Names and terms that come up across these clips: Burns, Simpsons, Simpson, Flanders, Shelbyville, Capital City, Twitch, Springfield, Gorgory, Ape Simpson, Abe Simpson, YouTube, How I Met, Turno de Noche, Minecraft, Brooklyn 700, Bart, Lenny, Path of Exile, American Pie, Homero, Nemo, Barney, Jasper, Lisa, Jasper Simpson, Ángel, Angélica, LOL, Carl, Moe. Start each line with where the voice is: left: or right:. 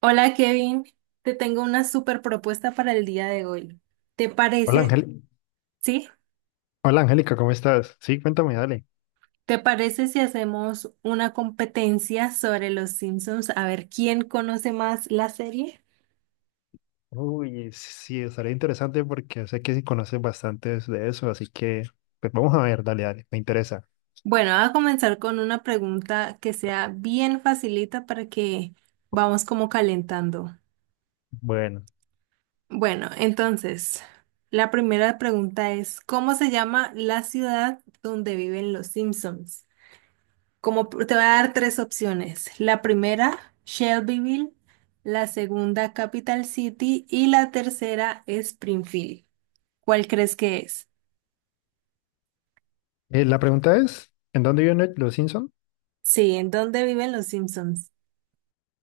right: Hola Kevin, te tengo una super propuesta para el día de hoy. ¿Te
left: Hola,
right: parece,
left: Ángel.
right: sí?
left: Hola Angélica, ¿cómo estás? Sí, cuéntame, dale.
right: ¿Te parece si hacemos una competencia sobre los Simpsons a ver quién conoce más la serie?
left: Uy, sí, estaría interesante porque sé que sí conoces bastantes de eso, así que pues vamos a ver, dale, dale, me interesa.
right: Bueno, voy a comenzar con una pregunta que sea bien facilita para que vamos como calentando.
left: Bueno,
right: Bueno, entonces, la primera pregunta es, ¿cómo se llama la ciudad donde viven los Simpsons? Te voy a dar tres opciones. La primera, Shelbyville, la segunda, Capital City y la tercera, Springfield. ¿Cuál crees que es?
left: la pregunta es, ¿en dónde viven los Simpson?
right: Sí, ¿en dónde viven los Simpsons?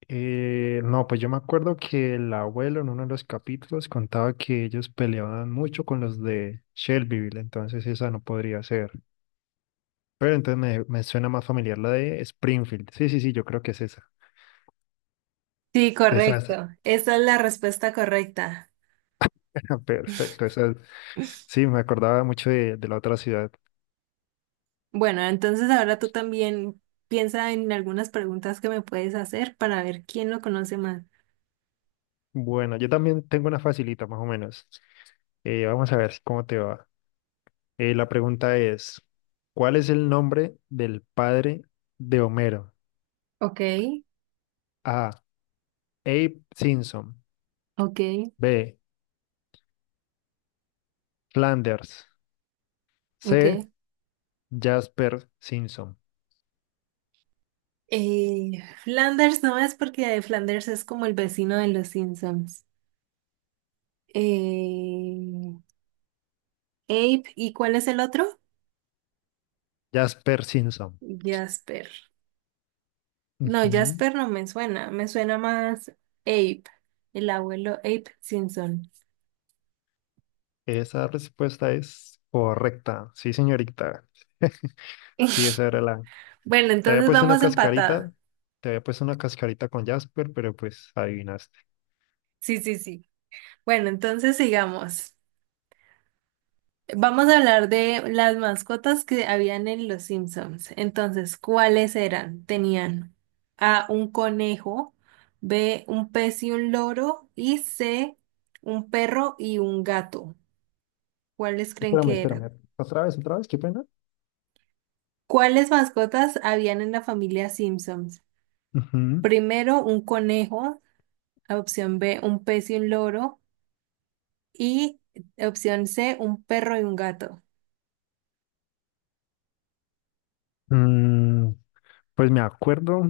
left: No, pues yo me acuerdo que el abuelo en uno de los capítulos contaba que ellos peleaban mucho con los de Shelbyville, entonces esa no podría ser. Pero entonces me suena más familiar la de Springfield. Sí, sí, sí, yo creo que es esa.
right: Sí,
left: Esa es,
right: correcto. Esa es la respuesta correcta.
left: perfecto, esa sí, me acordaba mucho de la otra ciudad.
right: Bueno, entonces ahora tú también piensa en algunas preguntas que me puedes hacer para ver quién lo conoce más.
left: Bueno, yo también tengo una facilita, más o menos. Vamos a ver cómo te va. La pregunta es, ¿cuál es el nombre del padre de Homero?
right: Ok,
left: A. Abe Simpson.
right: ok,
left: B. Flanders.
right: ok.
left: C. Jasper Simpson.
right: Flanders no es porque Flanders es como el vecino de los Simpsons. Eh, Ape, ¿y cuál es el otro?
left: Jasper Simpson.
right: Jasper. No,
left: Ujú.
right: Jasper no me suena, me suena más Ape, el abuelo Ape Simpson.
left: Esa respuesta es correcta. Sí, señorita. Sí, esa era la...
right: Bueno,
left: Te había
right: entonces
left: puesto una
right: vamos empatados.
left: cascarita, te había puesto una cascarita con Jasper, pero pues adivinaste.
right: Sí, sí, sí. Bueno, entonces sigamos. Vamos a hablar de las mascotas que habían en Los Simpsons. Entonces, ¿cuáles eran? Tenían A, un conejo, B, un pez y un loro, y C, un perro y un gato. ¿Cuáles creen
left: Espérame,
right: que eran?
left: espérame. Otra vez, qué pena.
right: ¿Cuáles mascotas habían en la familia Simpsons?
left: Ujú.
right: Primero, un conejo, opción B, un pez y un loro, y opción C, un perro y un gato.
left: Mm, pues me acuerdo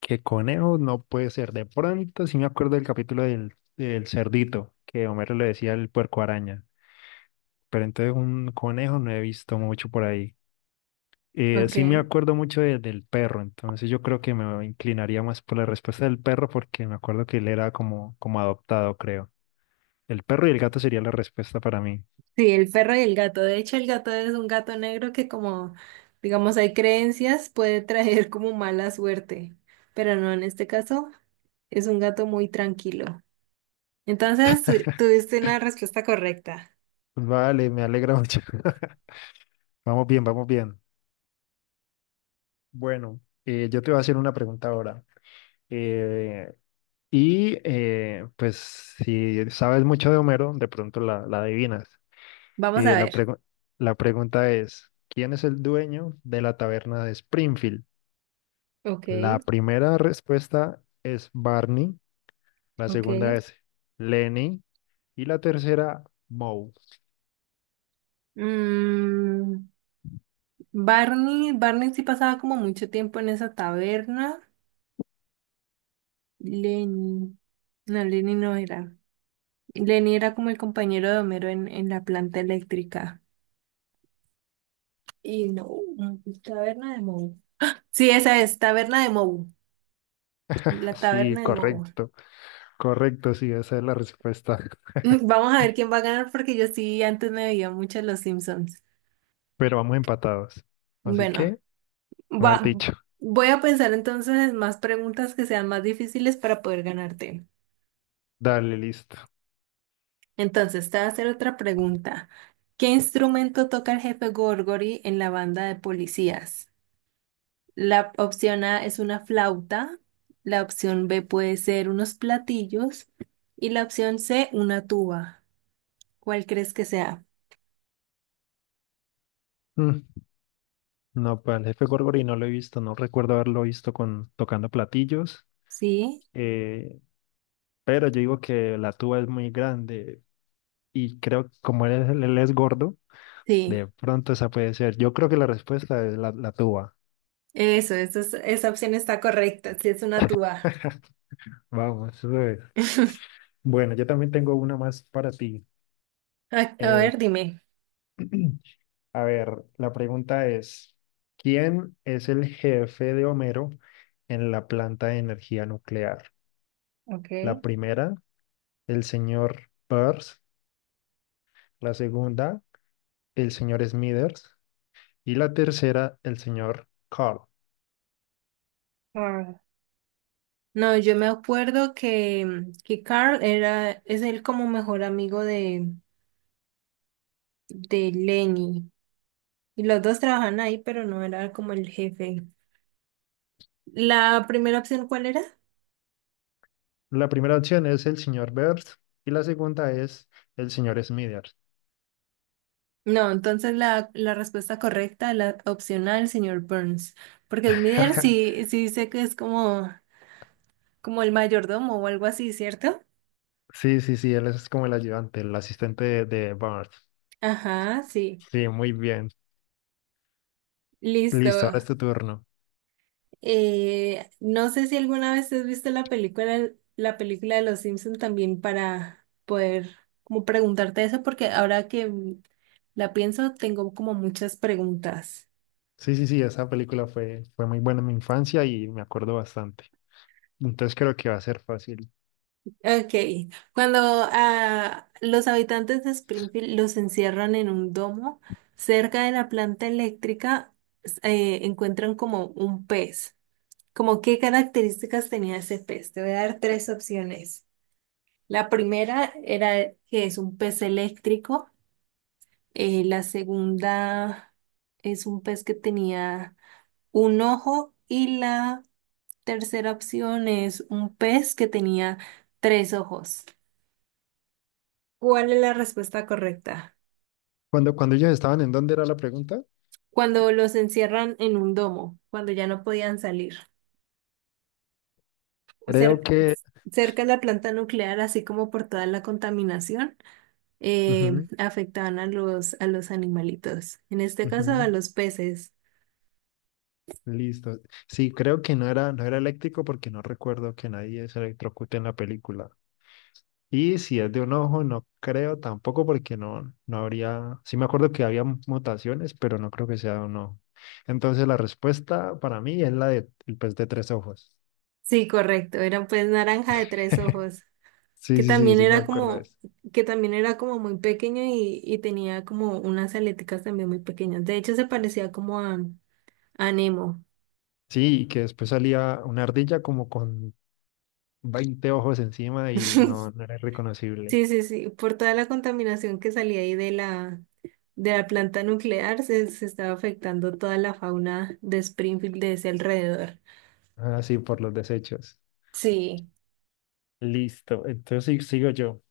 left: que conejo no puede ser. De pronto sí me acuerdo del capítulo del, del cerdito, que Homero le decía el puerco araña. Pero entonces un conejo no he visto mucho por ahí. Sí me
right: Ok.
left: acuerdo mucho del perro, entonces yo creo que me inclinaría más por la respuesta del perro porque me acuerdo que él era como, como adoptado, creo. El perro y el gato sería la respuesta para mí.
right: Sí, el perro y el gato. De hecho, el gato es un gato negro que como, digamos, hay creencias, puede traer como mala suerte, pero no, en este caso es un gato muy tranquilo. Entonces, tuviste una respuesta correcta.
left: Vale, me alegra mucho. Vamos bien, vamos bien. Bueno, yo te voy a hacer una pregunta ahora. Eh, y pues si sabes mucho de Homero, de pronto la adivinas.
right: Vamos a
left: Eh, la
right: ver.
left: pregu- la pregunta es, ¿quién es el dueño de la taberna de Springfield?
right: Ok,
left: La primera respuesta es Barney, la
right: ok.
left: segunda es Lenny y la tercera Moe.
right: Mm, Barney sí pasaba como mucho tiempo en esa taberna. Lenny, no, Lenny no era. Lenny era como el compañero de Homero en la planta eléctrica. Y no, mm, taberna de Moe. Sí, esa es, taberna de Moe, la
left: Sí,
right: taberna de Moe.
left: correcto, correcto, sí, esa es la respuesta.
right: Vamos a ver quién va a ganar porque yo sí antes me veía mucho Los Simpsons.
left: Pero vamos empatados. Así
right: Bueno,
left: que, mejor
right: va,
left: dicho,
right: voy a pensar entonces en más preguntas que sean más difíciles para poder ganarte.
left: dale, listo.
right: Entonces, te voy a hacer otra pregunta. ¿Qué instrumento toca el jefe Gorgory en la banda de policías? La opción A es una flauta, la opción B puede ser unos platillos y la opción C una tuba. ¿Cuál crees que sea?
left: Mm, No, pues el jefe Gorgori no lo he visto, no recuerdo haberlo visto con tocando platillos,
right: Sí,
left: eh, pero yo digo que la tuba es muy grande y creo que como él es gordo,
right: sí,
left: de pronto esa puede ser. Yo creo que la respuesta es la tuba.
right: esa opción está correcta, sí es una tuba.
left: Vamos, eso es. Bueno, yo también tengo una más para ti.
right: A, a
left: Eh,
right: ver, dime.
left: a ver, la pregunta es, ¿quién es el jefe de Homero en la planta de energía nuclear?
right: Okay.
left: La primera, el señor Peirce, la segunda, el señor Smithers y la tercera, el señor Carl.
right: Ah. No, yo me acuerdo que Carl era, es él como mejor amigo de Lenny. Y los dos trabajan ahí, pero no era como el jefe. ¿La primera opción cuál era?
left: La primera opción es el señor Peirce y la segunda es el señor Smithers.
right: No, entonces la respuesta correcta, la opcional, señor Burns. Porque Smithers sí, sí dice que es como, como el mayordomo o algo así, ¿cierto?
left: Sí, sí, sí, él es como el ayudante, el asistente de Bart.
right: Ajá, sí.
left: Sí, muy bien. Listo, ahora
right: Listo.
left: es tu turno.
right: No sé si alguna vez has visto la película de Los Simpson también para poder como preguntarte eso, porque ahora que la pienso, tengo como muchas preguntas.
left: Sí, sí, sí, esa película fue muy buena en mi infancia y me acuerdo bastante. Entonces creo que va a ser fácil.
right: Ok, cuando a los habitantes de Springfield los encierran en un domo, cerca de la planta eléctrica encuentran como un pez. ¿Como qué características tenía ese pez? Te voy a dar tres opciones. La primera era que es un pez eléctrico. La segunda es un pez que tenía un ojo. Y la tercera opción es un pez que tenía tres ojos. ¿Cuál es la respuesta correcta?
left: Cuando ellos estaban, ¿en dónde era la pregunta?
right: Cuando, los encierran en un domo, cuando ya no podían salir, o
left: Creo
right: cer-
left: que...
right: cerca de la planta nuclear, así como por toda la contaminación, eh,
left: ujú,
right: afectaban a los animalitos, en este caso
left: ujú.
right: a los peces.
left: Listo. Sí, creo que no era eléctrico porque no recuerdo que nadie se electrocute en la película. Y si es de un ojo, no creo tampoco porque no habría, sí me acuerdo que había mutaciones, pero no creo que sea de un ojo. Entonces la respuesta para mí es la de el pez de tres ojos.
right: Sí, correcto. Era pues naranja de tres ojos, que
left: Sí, sí, sí,
right: también
left: sí me
right: era
left: acuerdo de
right: como,
left: eso.
right: que también era como muy pequeño y tenía como unas aleticas también muy pequeñas. De hecho, se parecía como a Nemo.
left: Sí, y que después salía una ardilla como con 20 ojos encima y no, no era reconocible.
right: Sí, sí, sí, por toda la contaminación que salía ahí de la planta nuclear, se estaba afectando toda la fauna de Springfield de ese alrededor.
left: Ah, sí, por los desechos.
right: Sí,
left: Listo, entonces sí, sigo yo.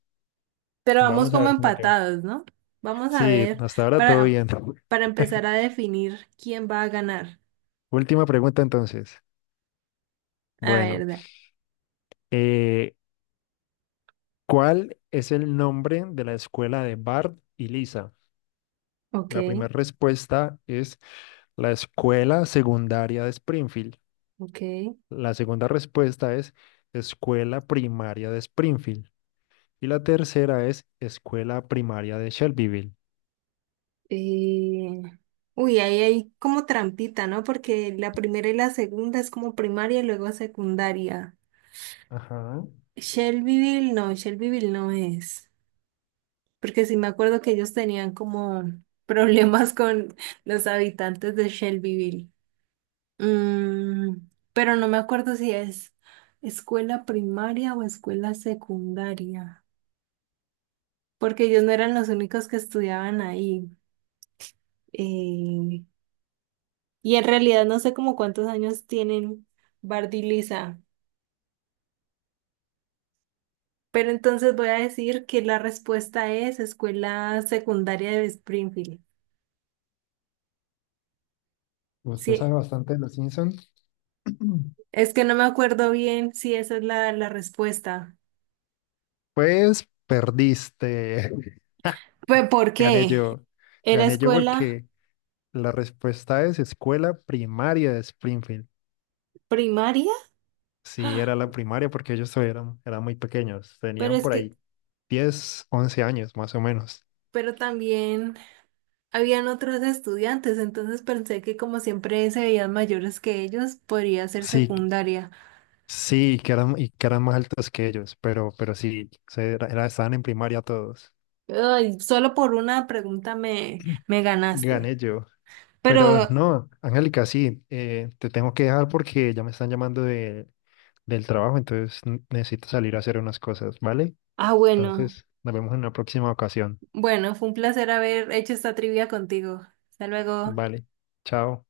right: pero vamos
left: Vamos a
right: como
left: ver cómo te va.
right: empatados, ¿no? Vamos a
left: Sí,
right: ver,
left: hasta ahora todo
right: para,
left: bien.
right: para empezar a definir quién va a ganar.
left: Última pregunta entonces.
right: A
left: Bueno,
right: ver,
left: eh, ¿cuál es el nombre de la escuela de Bart y Lisa? La
right: ok,
left: primera respuesta es la escuela secundaria de Springfield.
right: ok.
left: La segunda respuesta es escuela primaria de Springfield. Y la tercera es escuela primaria de Shelbyville.
right: eh, Uy, ahí hay como trampita, ¿no? Porque la primera y la segunda es como primaria y luego secundaria.
left: Ajá.
right: Shelbyville no es. Porque sí me acuerdo que ellos tenían como problemas con los habitantes de Shelbyville. Mm, pero no me acuerdo si es escuela primaria o escuela secundaria, porque ellos no eran los únicos que estudiaban ahí. Eh, y en realidad no sé como cuántos años tienen Bart y Lisa. Pero entonces voy a decir que la respuesta es escuela secundaria de Springfield.
left: Usted
right: Sí,
left: sabe bastante de los Simpsons.
right: es que no me acuerdo bien si esa es la, la respuesta.
left: Pues perdiste.
right: ¿Pero por
left: Gané
right: qué?
left: yo.
right: ¿Era
left: Gané yo
right: escuela
left: porque la respuesta es escuela primaria de Springfield.
right: primaria?
left: Sí,
right: ¡Ah!
left: era la primaria porque ellos todavía eran muy pequeños.
right: Pero
left: Tenían
right: es
left: por
right: que,
left: ahí 10, 11 años más o menos.
right: pero también habían otros estudiantes, entonces pensé que como siempre se veían mayores que ellos, podría ser
left: Sí,
right: secundaria.
left: sí, y que eran más altos que ellos, pero sí, estaban en primaria todos.
right: Ay, solo por una pregunta me, me ganaste.
left: Gané yo. Pero
right: Pero,
left: no, Angélica, sí, te tengo que dejar porque ya me están llamando del trabajo, entonces necesito salir a hacer unas cosas, ¿vale?
right: ah, bueno,
left: Entonces, nos vemos en una próxima ocasión.
right: bueno, fue un placer haber hecho esta trivia contigo. Hasta luego.
left: Vale, chao.